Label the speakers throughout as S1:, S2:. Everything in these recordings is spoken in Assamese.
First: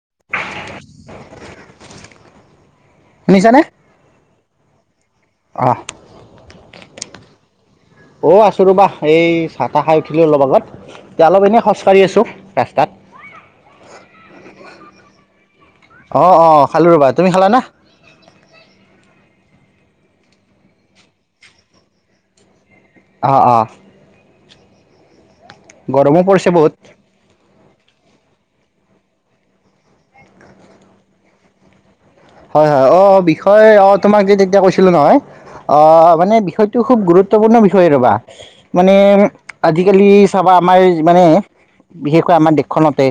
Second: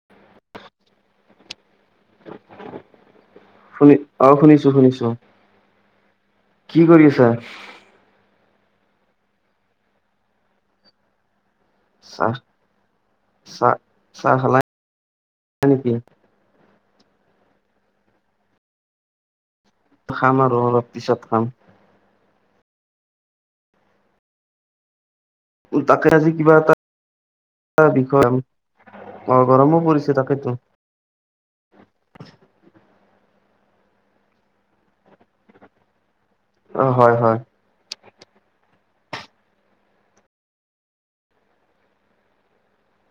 S1: [inaudible] শুনিছানে?
S2: শুনি অ', শুনিছো, শুনিছো।
S1: অহ,
S2: কি কৰি আছা?
S1: অ', আছো ৰ'বা এই চাহ, তাহ খাই উঠিলো অলপ আগত এতিয়া অলপ এনেই খোজকাঢ়ি আছো
S2: চাহ
S1: ৰাস্তাত।
S2: চাহ চাহ খালা নেকি
S1: অহ, অহ, খালো ৰ'বা তুমি খালা না?
S2: খাম আৰু অলপ পিছত খাম।
S1: অহ, অহ।
S2: তাকে আজি
S1: পৰিছে
S2: কিবা
S1: বহুত।
S2: এটা টা বিষয় অহ, গৰমো পৰিছে তাকেইতো।
S1: হয় হয় অহ, বিষয় অহ, তোমাক যে তেতিয়া কৈছিলো নহয়ম অহ মানে বিষয়টো
S2: অ
S1: খুব
S2: হয় হয়
S1: গুৰুত্বপূৰ্ণ বিষয় ৰ'বা মানে আজিকালি চাবা, আমাৰ মানে বিশেষকৈ আমাৰ দেশখনতে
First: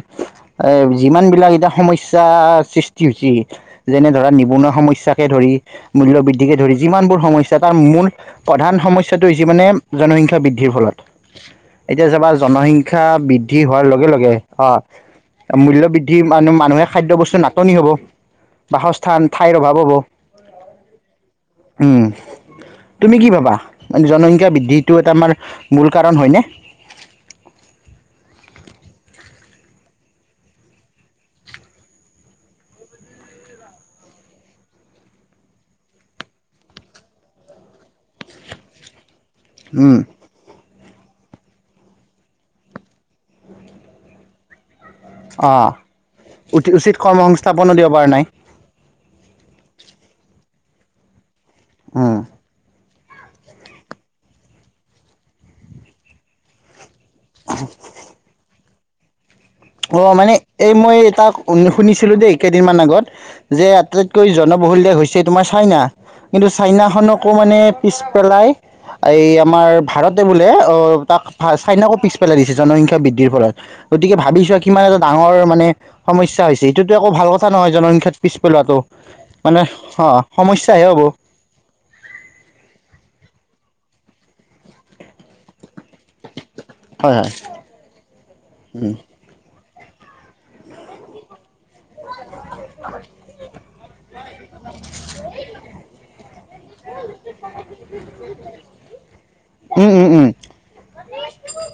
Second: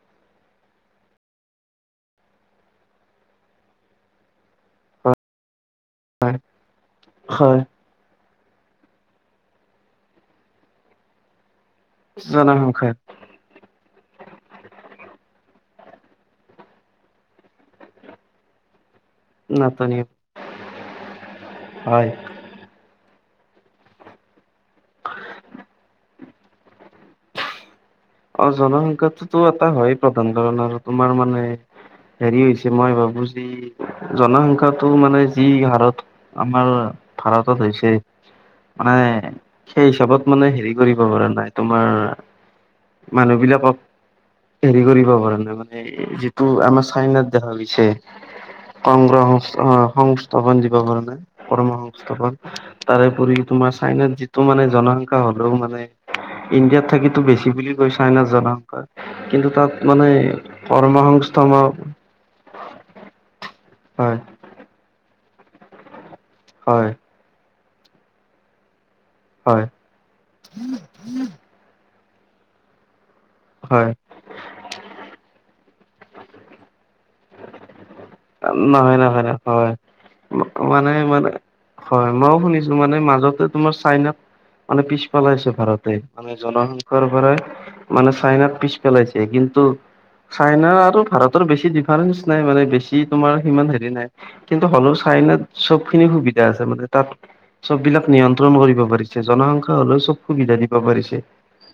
S1: এহ যিমান বিলাক এতিয়া সমস্যা সৃষ্টি হৈছি যেনে ধৰা নিবনুৱা সমস্যাকে ধৰি, মূল্য বৃদ্ধিকে ধৰি যিমানবোৰ সমস্যা
S2: হয়
S1: তাৰ মূল প্ৰধান সমস্যাটো হৈছে মানে, জনসংখ্যা বৃদ্ধিৰ ফলত এতিয়া চাবা জনসংখ্যা বৃদ্ধি হোৱাৰ লগে লগে অ', মূ বৃদ্ধি মানুহ মানুহে খাদ্য বস্তুৰ নাটনি হ'ব। বাস স্থান ঠাইৰ অভাৱ হ'ব,
S2: নাটনি
S1: উম।
S2: হয়
S1: তুমি কি ভাবা? মানে জনসংখ্যা বৃদ্ধিটো এটা আমাৰ মূল কাৰণ হয় নে
S2: অ', জনসংখ্যাটোতো এটা হয় প্ৰধান কাৰণ আৰু তোমাৰ মানে হেৰি হৈছে মই ভাবো যি জনসংখ্যাটো মানে যি হাৰত আমাৰ ভাৰতত হৈছে, মানে সেই
S1: উম
S2: হিচাপত মানে হেৰি কৰিব পৰা নাই তোমাৰ মানুহ বিলাকক হেৰি কৰিব পৰা
S1: অ
S2: নাই মানে, এহ যিটো
S1: উতি
S2: আমাৰ
S1: উচিত কৰ্ম
S2: চাইনাত দেখা
S1: সংস্থাপনো
S2: গৈছে।
S1: দিব পৰা নাই
S2: কৰ্ম সংস্থ-সংস্থাপন দিব পৰা নাই কৰ্ম
S1: উম
S2: সংস্থাপন। তাৰেপৰি তোমাৰ চাইনাত যিটো মানে জনসংখ্যা হ'লেও মানে, ইণ্ডিয়াত থাকিতো বেছি বু জনসংখ্যাৰ
S1: অহ মানে এই মই এটা
S2: সংস্থাপন
S1: অনু-শুনিছিলোঁ দেই কেইদিনমান আগত, যে
S2: হয়
S1: আটাইতকৈ জনবহুল দেশ হৈছে তোমাৰ চাইনা, কিন্তু
S2: হয়
S1: চাইনাখনকো মানে পিছ পেলাই এই
S2: হয়
S1: আমাৰ ভাৰতে বোলে অহ, তাক ভা-চাইনাকো পেলাই দিছে জনসংখ্যা বৃদ্ধিৰ ফলত,
S2: হয়
S1: গতিকে ভাবি চোৱা কিমান এটা ডাঙৰ মানে সমস্যা হৈ এইটোতো একো ভাল কথা নহয় জনসংখ্যাত পিছ পেলোৱাটো,
S2: নহয় নহয়
S1: মানে
S2: হয়
S1: অ, সমস্যা হে
S2: মানে
S1: হ'ব।
S2: মানে হয় মইয়ো শুনিছোঁ মানে মাজতে তোমাৰ চাইনাক, মানে পেলাইছে ভাৰতে আমি জনসংখ্যাৰ
S1: হয় হয়
S2: পৰাই, মানে চাইনাক পিছ
S1: উম
S2: পেলাইছে কিন্তু চাইনা আৰু ভাৰতৰ বেছি ফাৰেঞ্চ নাই মানে বেছি তোমাৰ সিমান হেৰি নাই, কিন্তু হ'লেও চাইনাত চব খিনি সুবিধা আছে। তাত চব বিলাক নিয়ন্ত্ৰণ কৰিব পাৰিছে, জনসংখ্যা
S1: উম
S2: হ'লেও
S1: উম
S2: চব
S1: উম
S2: সুবিধা দিব পাৰিছে।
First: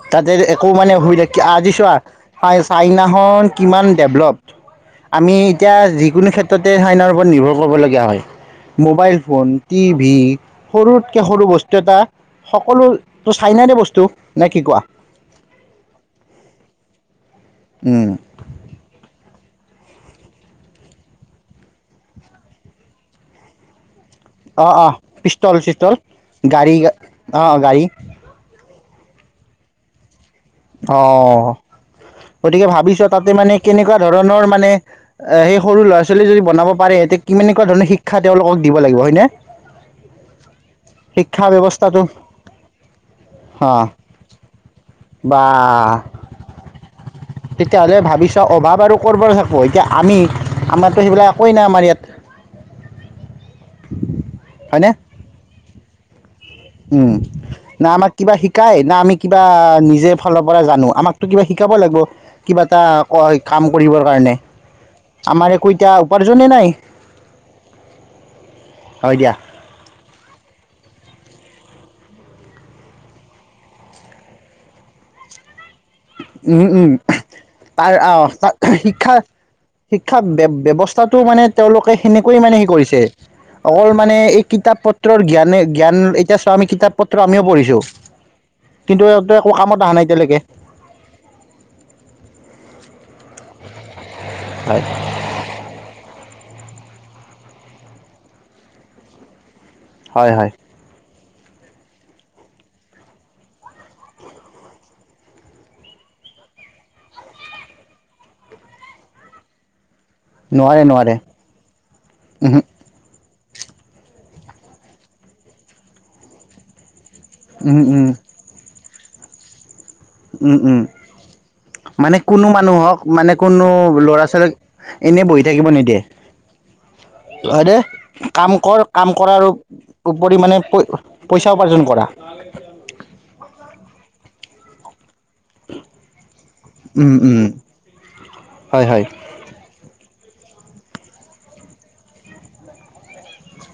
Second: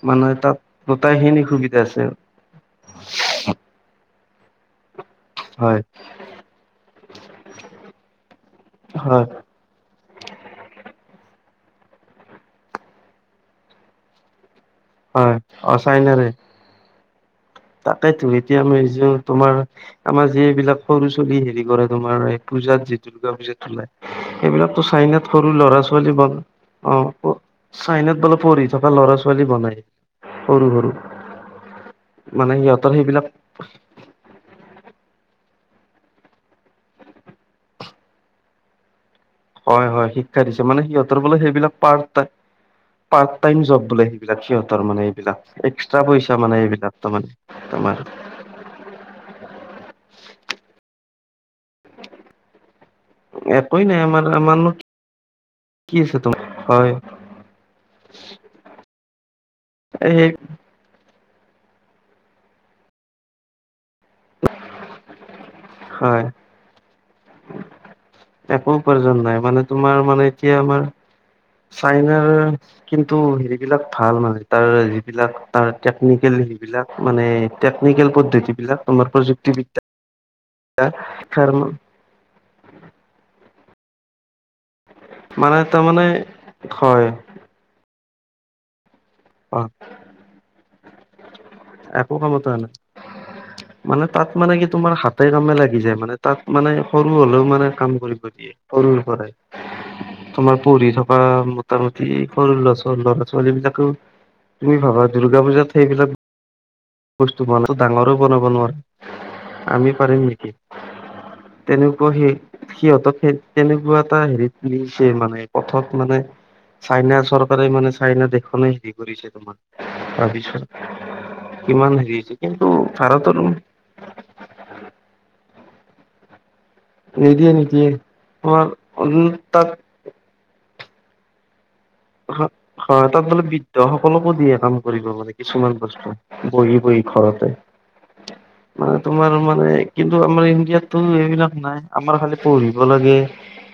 S2: মানে
S1: তাতে
S2: তাত
S1: একো মানে অসুবিধা কি
S2: গোটাইখিনি
S1: আজি
S2: সুবিধা
S1: চোৱা
S2: আছে
S1: চা-চাইনাখন কিমান ডেভে আমি এতিয়া
S2: হয়
S1: যিকোনো ক্ষেত্ৰতে, চাইনাৰ ওপৰত নিৰ্ভৰ কৰিব লগীয়া হয়। মোবাইল
S2: হয়
S1: ফোন টিভি সৰুত কিয়া সৰু বস্তু এটা, সকলোতো চাইনাই বস্তু নে কি কোৱা?
S2: হয়
S1: উম
S2: তাকেইতো এতিয়া [unintelligible] তোমাৰ আমাৰ যি বিলাক সৰু চলি হেৰি কৰে তোমাৰ, এই পূজাত যি দূৰ্গা পূজাত
S1: অঁ
S2: সিবিলাকতো
S1: অঁ
S2: চাইনাত সৰু
S1: পিষ্টল
S2: ল'ৰা
S1: চিষ্টল
S2: ছোৱালী ব
S1: গাড়ী
S2: অ',
S1: অঁ গাড়ী
S2: চাইনাত বোলে পঢ়ি থকা ল'ৰা ছোৱালী বনাই সৰু সৰু
S1: অ',
S2: মানে
S1: গতিকে
S2: সিহঁতৰ
S1: ভাবি চোৱা
S2: সেইবিলাক
S1: তাতে মানে কেনেকুৱা ধৰণৰ মানে সেই সৰু ল'ৰা ছোৱালী যদি বনাব পাৰে এতিয়া কিমাননেকুৱা ধৰণৰ শিক্ষা তেওঁলোকক দিব লাগিব হয় নে?
S2: হয় হয় শিক্ষা দিছে মানে সিহঁতৰ বোলে সেইবিলাক
S1: ব্যৱস্থাটো
S2: পাৰ্ট টাই পাৰ্ট টাইম
S1: হা
S2: জব বোলে সেইবিলাক সিহঁতৰ মানে। এইবিলাক
S1: বা,
S2: এক্সট্ৰা পইচা মানে এইবিলাক তাৰমানে তোমাৰ
S1: তেতিয়াহ'লে ভাবি চোৱা অভাৱ আৰু ক'ৰ পৰা থাকিব, এতিয়া আমি [inaudible] নাই আমাৰ ইয়াত
S2: একেই নাই আমাৰ আমাৰ
S1: হয়নে
S2: কি [inaudible] হয়
S1: উম না আমাক কিবা শিকাই না আমি কিবা নিজে
S2: এই
S1: ফালৰ পৰা জানো আমাক কিবা শিকাব লাগিব কিবা এটা ক কাম
S2: হয়
S1: [unintelligible]
S2: একো উপাৰ্জন
S1: হয় দিয়া
S2: নাই মানে তোমাৰ মানে এতিয়া আমাৰ চাইনাৰ কিন্তু হেৰিবিলাক ভাল মানে তাৰ যিবিলাক তাৰ টেকনিকেল
S1: উম
S2: সেইবিলাক
S1: উম
S2: মানে
S1: তাৰ
S2: টেকনিকেল
S1: আহ তাৰ
S2: পদ্ধতিবিলাক তোমাৰ
S1: শিক্ষা
S2: প্ৰযুক্তিবিদ্যা
S1: শিক্ষা ব ব্যৱস্থাটোমানে
S2: শিক্ষাৰ
S1: তেওঁলোকে সেনেকৈে মানে সে কৰিছে অকল মানে এই কিতাপ পত্ৰৰ
S2: মানে
S1: জ্ঞানে জ্ঞান
S2: তাৰমানে
S1: এতিয়া চোৱা আমি কিতাপ
S2: হয়
S1: পত্ৰ আমিও পঢ়িছোঁ কিন্তু একো
S2: অ
S1: কামত অহা নাই এতিয়ালৈকে
S2: একো কামত অহা নাই মানে তাত মানে কি
S1: হয়।
S2: তোমাৰ হাতে কামে লাগি যায় মানে তাত মানে সৰু হ'লেও মানে কাম কৰিব দিয়ে সৰুৰ পৰাই
S1: হয় হয়
S2: তোমাৰ পঢ়ি থকা মোটামুটি সৰু লৰা ছ ল'ৰা ছোৱালী বিলাকে তুমি ভাবা দূৰ্গা পূজাত সেইবিলাক বস্তু বান ডাঙৰ বনাব নোৱাৰে আমি প নেকি
S1: নোৱাৰে নোৱাৰে
S2: তেনেকুৱা সি
S1: উহু
S2: সিহঁতক সেই তেনেকুৱা এটা হেৰিতুলিছে মানে পথত মানে চাইনা চৰকাৰে
S1: উহু
S2: মানে
S1: উম
S2: চাইনা দেশখনে হেৰি কৰিছে তোমাৰ
S1: উম উম
S2: ভাবিছ
S1: মানে কোনো মানুহক মানে কোনো ল'ৰা ছোৱালীক এনে বহি থাকিব নিদিয়ে
S2: নিদিয়ে
S1: হয় দে
S2: নিদিয়ে
S1: কাম
S2: তোমাৰ
S1: কৰ কাম
S2: উম
S1: কৰাৰ
S2: তাত
S1: উপৰি মানে পইচা উপাৰ্জন কৰা।
S2: হয় তাত বোলে বৃদ্ধ সকলকো দিয়ে কাম কৰিব মানে কিছুমান বস্তু বহি বহি
S1: উম উম
S2: ঘৰতে
S1: হয়
S2: মানে
S1: হয়
S2: তোমাৰ মানে কিন্তু আমাৰ ইণ্ডিয়াতটো এইবিলাক নাই আমাৰ খালি পঢ়িব লাগে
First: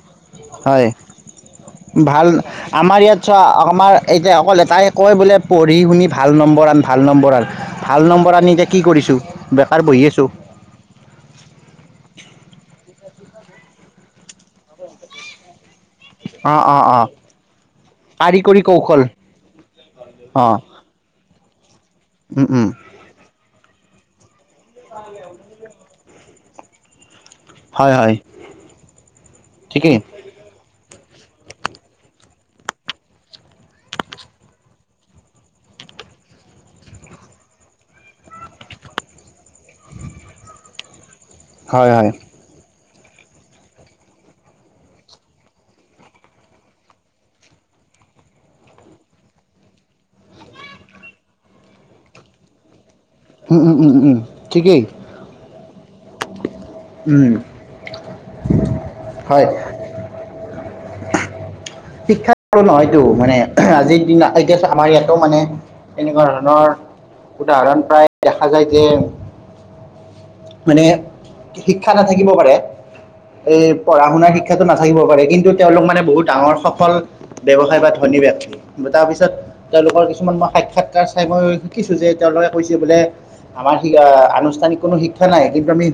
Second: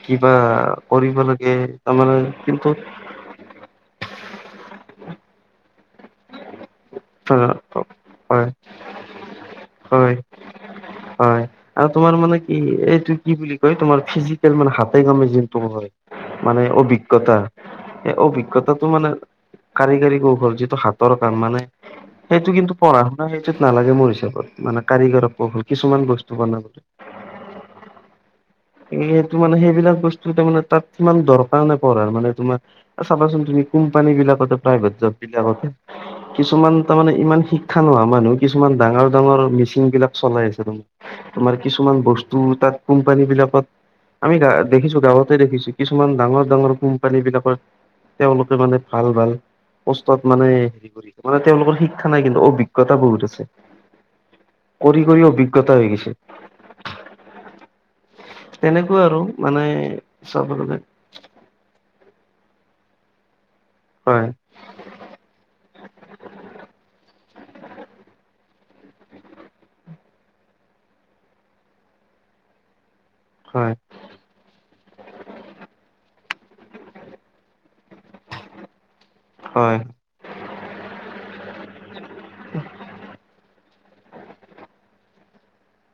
S2: কিবা
S1: হয়
S2: কৰিব লাগে তাৰমানে
S1: ভাল
S2: কিন্তু
S1: আমাৰ ইয়াত আমাৰ এতিয়া অকল এটাই কয় বোলে পঢ়ি শুনি ভাল নম্বৰ আন ভাল নম্বৰ আন ভাল নম্বৰ
S2: হয়
S1: আনি এতিয়া কি কৰিছোঁ বেকাৰ বহি
S2: হয়
S1: আছোঁ
S2: হয় আৰু তোমাৰ মানে কি এইটো কি বুলি কয় তোমাৰ ফিজিকেল মানে হাতে কমে য
S1: অ
S2: মানে
S1: অ অ
S2: অভিজ্ঞতা এই
S1: কাৰিকৰী
S2: অভিজ্ঞতাটো
S1: কৌশল
S2: মানে কাৰিকৰী
S1: অ
S2: কৌশল যিটো হাতৰ মানে
S1: উম
S2: সেইটো
S1: উম
S2: কিন্তু পঢ়া শুনা সেইটোত নালাগে মোৰ হিচাপত মানে কাৰিগৰ কি কিছুমান বস্তু বনাবলৈ
S1: হয় হয়
S2: এইটো মানে সেইবিলাক
S1: ঠিকেই
S2: বস্তু তাৰ মানে তাত কিমান দৰকাৰ নাই পঢ়াৰ মানে তোমাৰ চাবাচোন তুমি কোম্পানী বিলাক প্ৰাইভেট জব বিলাক যাবতে কিছুমান তাৰমানে ইমান শিক্ষা নহয় মানুহ কিছুমান ডাঙৰ ডাঙৰ মেচিন বিলাক চলাই আছে তাৰমান তোমাৰ
S1: হয়
S2: কিছুমান
S1: হয়
S2: বস্তু তাত কোম্পানী বিলাকত আমি গা দেখিছো গাঁৱতে দেখিছো কিছুমান ডাঙৰ ডাঙৰ কোম্পানী বিলাকৰ তেওঁলোকে মানে ভাল ভাল পত মানে হেৰি কৰিছে মানে তেওঁলোকৰ শিক্ষা নাই কিন্তু অভিজ্ঞ বহুত আছে
S1: উম উম উম উম ঠিকেই
S2: কৰি কৰি অভিজ্ঞতা হৈ গৈছে
S1: উম
S2: তেনেকুৱা আৰু
S1: হয়
S2: মানে চবলে
S1: শ্ষো নহয়তো মানে আজিৰ দিনা
S2: হয়
S1: এতিয়া আমাৰ ইয়াতো মানে এনেকুৱা ধৰণৰ উদাহৰণ প্ৰায় দেখা যায় যে মানে শিক্ষা নাথাকিব পাৰে এই
S2: হয়
S1: পঢ়া শুনাৰ শিক্ষাটো নাথাকিব পাৰে কিন্তু তেওঁলোক মানে বহুত ডাঙৰ সফল ব্য্ৱসায় বাতি ধনী ব্যক্তি তাৰপিছত
S2: হয়
S1: তেওঁলোকৰ কিছুমান মই সাক্ষাৎকাৰ চাই মই শিকিছোঁ যে তেওঁলোকে কৈছে বোলে আমাৰ শ আনুষ্ঠানিক কোনো শিক্ষা নাই কিন্তু আমি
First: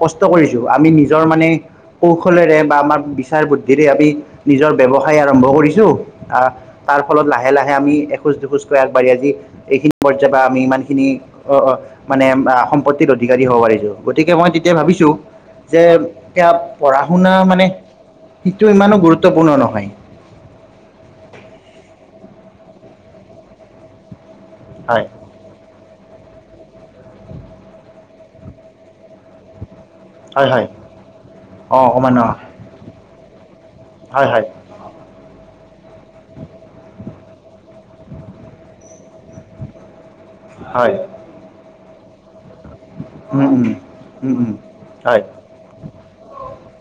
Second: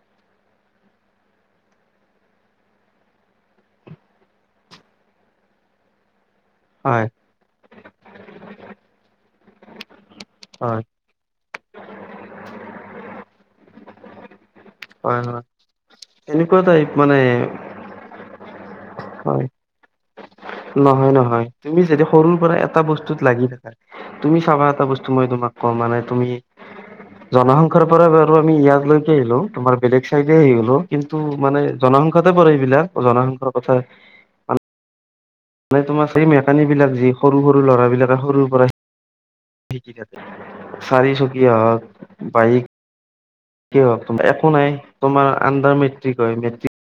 S1: কষ্ট কৰিছো আমি নিজৰ মানে কৌশলেৰে বা আমাৰ বিচাৰ বুদ্ধিৰে আমি নিজৰ ব্যবসায় আৰম্ভ কৰিছো অ', তাৰ
S2: হয়
S1: ফলত লাহে লাহে আমি এখোজ দুখোজকৈ আগবাঢ়ি আজি এইখিনি পৰ্যায় বা আমি
S2: হয়
S1: ইমানখিনি অ', অ', মানে সম্পত্তিৰ অধিকাৰী হ'ব পাৰিছো গতিকে মই এতিয়া ভাবিছো
S2: হয় হয়
S1: যে এতিয়া
S2: এনেকুৱা টাইপ
S1: পঢ়া-শুনা মানে সিটো ইমানো
S2: হয়
S1: গুৰুত্বপূৰ্ণ নহয়।
S2: নহয়, নহয় তুমি যদি সৰুৰ পৰা এটা বস্তুত লাগি থাকা তুমি চাবা এটা
S1: হয়
S2: বস্তু মই তোমাক কম মানে। তুমি জনসংখ্যাৰ পৰা বাৰু আমি ইয়াত লৈকে আহিলো তোমাৰ বেলেগ চাইডে
S1: হয়
S2: আহি
S1: হয়
S2: গ'লো কিন্তু মানে
S1: অঁ অকমান
S2: জনসংখ্যাতে
S1: অঁ
S2: পৰে এইবিলাক জনসংখ্যাৰ কথা
S1: হয় হয়।
S2: মানে তোমাৰ সেই মেকানিক বিলাক যি সৰু সৰু ল'ৰাবলাকে সৰুৰ পৰা শিকি থাকে
S1: হয়
S2: চাৰি চকীয়া হওঁক, বাইক।
S1: উম উম
S2: কি হওঁক তোমাৰ
S1: উম
S2: একো
S1: উম
S2: নাই
S1: হয়
S2: তোমাৰ আণ্ডাৰ মেট্ৰিক হয় মেট্ৰিক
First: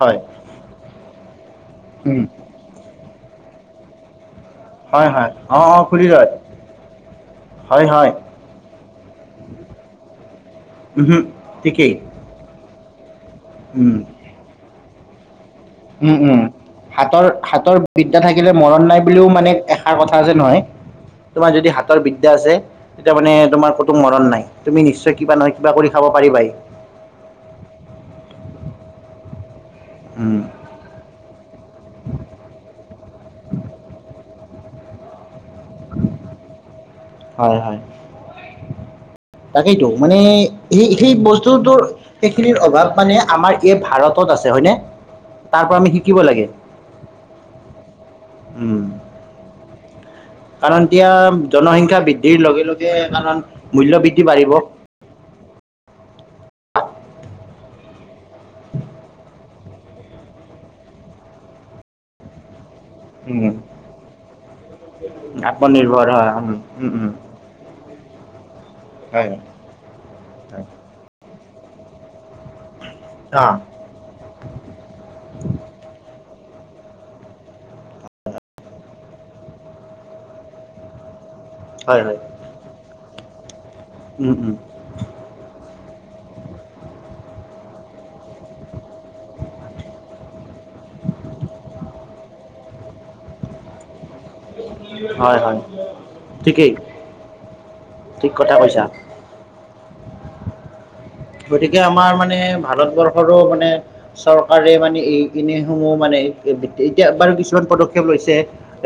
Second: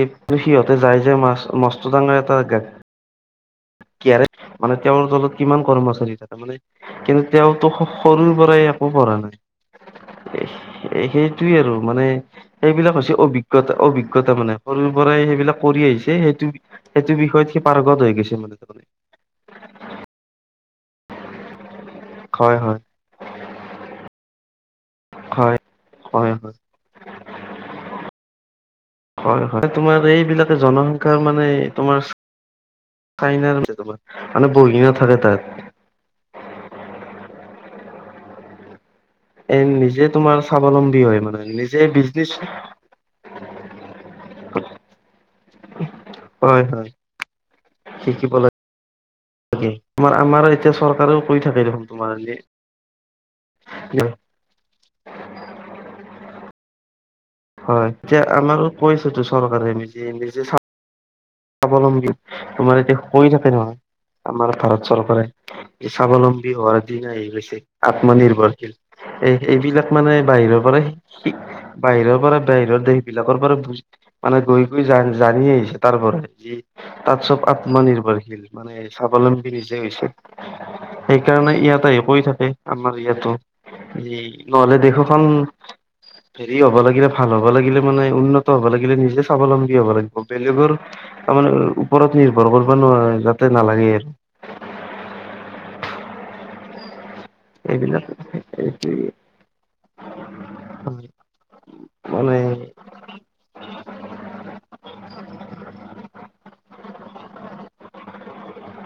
S1: হয়
S2: সিহঁতে যায় যে মা মস্ত ডাঙৰ
S1: উম
S2: এটাৰে মানে তেওঁৰ
S1: হয় হয়
S2: তলত কিমান
S1: অঁ অঁ খুলি
S2: কৰ্মচাৰী
S1: লয়
S2: তাৰ মানে কিন্তু তেওঁতো
S1: হয় হয়
S2: সৰুৰ পৰাই একো পঢ়া নাই। এ
S1: উমহু
S2: সেইটোয়ে আৰু
S1: ঠিকেই
S2: মানে এইেইবিলাক হৈছে অভিজ্ঞতা
S1: উম
S2: অভিজ্ঞ সৰুৰ পৰাই সেইবিলাক
S1: উম, উম
S2: সেইটো সেইটো
S1: হাতৰ,
S2: বিষয়ত সি
S1: হাতৰ
S2: পাৰ্গত হৈ
S1: বিদ্যা
S2: গৈছে
S1: থাকিলে
S2: মানে তাৰমানে
S1: মৰণ নাই বুলিও মানে এষাৰ কথা যে নহয়। তোমাৰ যদি হাতৰ বিদ্যা আছে
S2: হয় হয়
S1: তেতিয়া মানে তোমাৰ কোনতো মৰণ নাই। তুমি নিশ্চয় কিবা নহয়
S2: হয়
S1: কিবা কৰি খাব
S2: হয়
S1: পাৰিবাই।
S2: হয় হয় তোমাৰ
S1: উম
S2: এইবিলাকে জনসংখ্যাৰ মানে তোমাৰ চাইনাৰ মানে তোমাৰ মানে বহি নাথাকে তাত।
S1: হয়, হয়।
S2: এ
S1: তাকেইতো
S2: নিজে
S1: মানে
S2: তোমাৰ
S1: সেই
S2: স্বাৱলম্বী
S1: সেই
S2: হয় মানে নিজে
S1: বস্তুটোৰ
S2: বিজনেচ
S1: সেইখিনিৰ অভাৱ মানে আমাৰ এই ভাৰতত আছে। হয়নে? তাৰ পৰা আমি শিকিব লাগে।
S2: কি কি বল
S1: উম
S2: তোমাৰ আমাৰ এতিয়া
S1: কাৰণ
S2: চৰকাৰেও কৰি থাকে দেখোন
S1: জনসংখ্যা
S2: তোমাৰ এ
S1: বৃদ্ধিৰ
S2: [inaudible]
S1: লগে লগে কাৰণ মূল্য বৃদ্ধি বাঢ়িব
S2: হয়, এতিয়া আমাৰো কৈছেতো চৰকাৰে নিজে নিজে চা স্বাৱলম্বী তোমাৰ এতিয়া হৈ
S1: উম
S2: থাকে নহয় আমাৰ ভাৰত চৰকাৰে।
S1: আত্মনিৰ্ভৰ হয় উম
S2: স্বাৱলম্বী হোৱাৰ
S1: উম
S2: দিন
S1: উম
S2: আহি গৈছে আত্মনিৰ্ভৰশীল।
S1: হয় হয়
S2: এ এইবিলাক মানে বাহিৰৰ পৰা বাহিৰৰ পৰা বাহিৰৰ দেশ বিলাকৰ
S1: অ
S2: পৰা মানে গৈ গৈ জানি আহিছে তাৰ পৰাই। তাত চব আত্মনিৰ্ভৰশীল মানে স্বাৱলম্বী নিজে হৈছে সে সেইকাৰণে ইয়তে আহি
S1: হয় হয়
S2: কৈ থাকে আমাৰ ইয়াতো
S1: উম উম
S2: নহ'লে দেশোখন হেৰি হ'ব লাগিলে ভাল হ'ব লাগিলে মানে উন্নত হ'ব লাগে। নিজে স্বাৱলম্বী হ'ব লাগিব বেলেগৰ তাৰমানে ওপৰত নিৰ্ভৰ কৰিব নোৱাৰে যাতে নালাগে আৰু।
S1: হয়, হয় ঠিকেই।
S2: এইবিলাক
S1: ঠিক কথা কৈছা গতিকে আমাৰ মানে ভাৰতবৰ্ষৰো মানে চৰকাৰে মানে এইখিনি সমূহ মানে [unintelligible] এতিয়া বাৰু কিছুমান পদক্ষেপ লৈছে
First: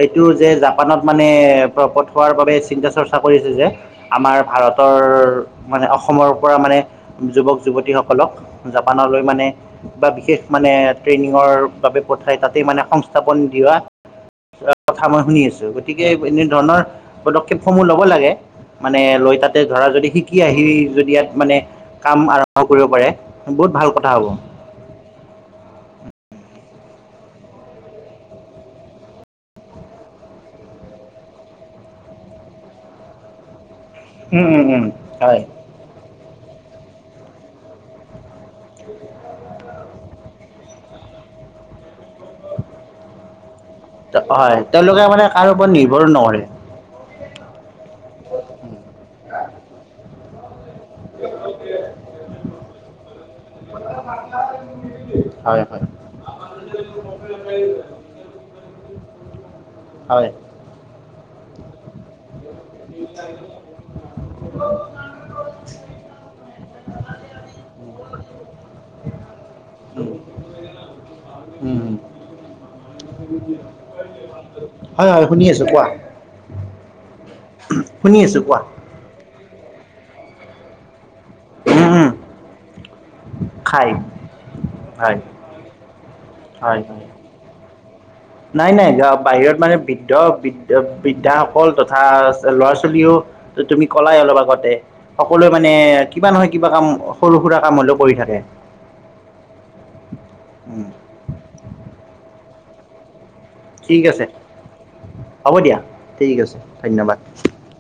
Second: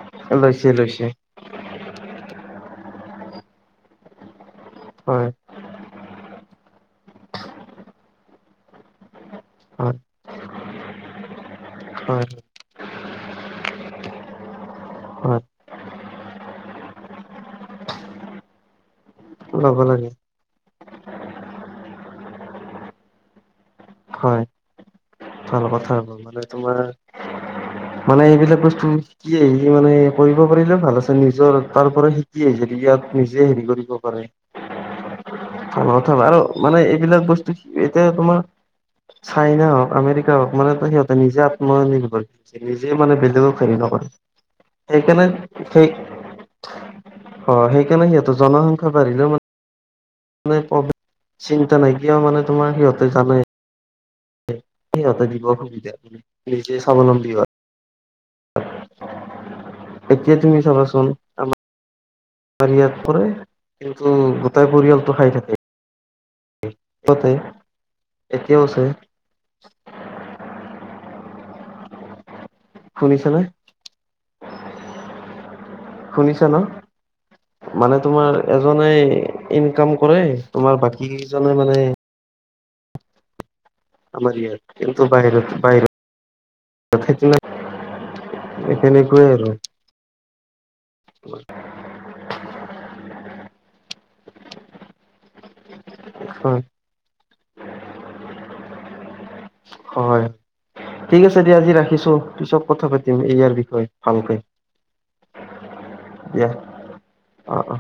S1: এইটো যে
S2: লৈছে
S1: জাপানত
S2: লৈছে
S1: মানে পঠোৱাৰ বাবে চিন্তা চৰ্চা কৰিছে যে আমাৰ ভাৰতৰ
S2: হয়
S1: মানে অসমৰ পৰা মানে যুৱক-যুৱতীসকলক জাপানলৈ মানে
S2: হয়
S1: বা বিশেষ মানে ট্ৰেইনিঙৰ বাবে
S2: হয়
S1: পঠাই তাতেই মানে সংস্থাপন দিয়া কথা মই শুনি
S2: হয়
S1: আছো গতিকে এনে ধৰণৰ পদক্ষেপসমূহ ল'ব লাগে। মানে লৈ তাতে
S2: ল'ব
S1: ধৰা যদি
S2: লাগে
S1: শিকি আহি যদি ইয়াত মানে কাম আৰম্ভ কৰিব পাৰে বহুত ভাল কথা হ'ব
S2: হয় ভাল কথাৰ মানে তোমাৰ মানে এইবিলাক বস্তু শিকি আহি মানে কৰিব পাৰিলে ভাল আছে নিজৰ তাৰ পৰা শিকি আহি
S1: উম উম উম হয়
S2: [unintelligible] মানে এইবিলাক বস্তু এতিয়া তোমাৰ চাইনা হওক আমেৰিকা হওক মানে সিহঁতে নিজে আত্ম নিৰ্ভৰ নিজে মানে বেলেগক হেৰি নকৰে
S1: হয় তেওঁলোকে মানে কাৰো ওপৰত
S2: সেইকাৰণে সেই
S1: নিৰ্ভৰ নকৰে
S2: অ সেইকাৰণে সিহঁতৰ জনসংখ্যা বাঢ়িলে মানে মানেৱ চিন্তা নাইকিয়া মানে তোমাৰ সিহঁতে জানে সটা দিব
S1: হয় হয়
S2: অসুবিধা নি স্বাৱলম্বী হয়
S1: হয়
S2: এতিয়া তুমি চাবাচোন ইয়াত পৰে কিন্তু গোটাই পৰিয়ালটো খাই থাকে [unintelligible]
S1: উম
S2: শুনিছানে
S1: হম হয় হয় শুনি আছোঁ কোৱা
S2: শুনিছা ন মানে
S1: শুনি
S2: তোমাৰ
S1: আছোঁ কোৱা
S2: এজনে ইনকাম কৰে তোমাৰ বাকী কিজনে মানে
S1: [unintelligible] খায়
S2: আমাৰ ইয়াত কিন্তু
S1: হয়
S2: বাহিৰত বাহিৰত
S1: হয়
S2: খেতি
S1: নাই নাইা
S2: তেনেকুৱাই আৰু
S1: বাহিৰত মানে বৃদ্ধৃ বৃদ্ধাাসকল তথা ল'ৰা ছোৱালীও ত তুমি কলাই অলপ আগটে সকলোৱে মানে কিবা নহয়
S2: হয়
S1: কিবা কাম সৰু সুৰা কাম হলেও কৰি থাকে
S2: হয়
S1: উম,
S2: ঠিক আছে দিয়া আজি ৰাখিছো পিছত কথা পাতিম এইয় আৰু বিষয়
S1: ঠিক আছে
S2: ভালকে
S1: হ'ব দিয়া ঠিক
S2: দিয়া
S1: আছে ধন্যবাদ
S2: অ অ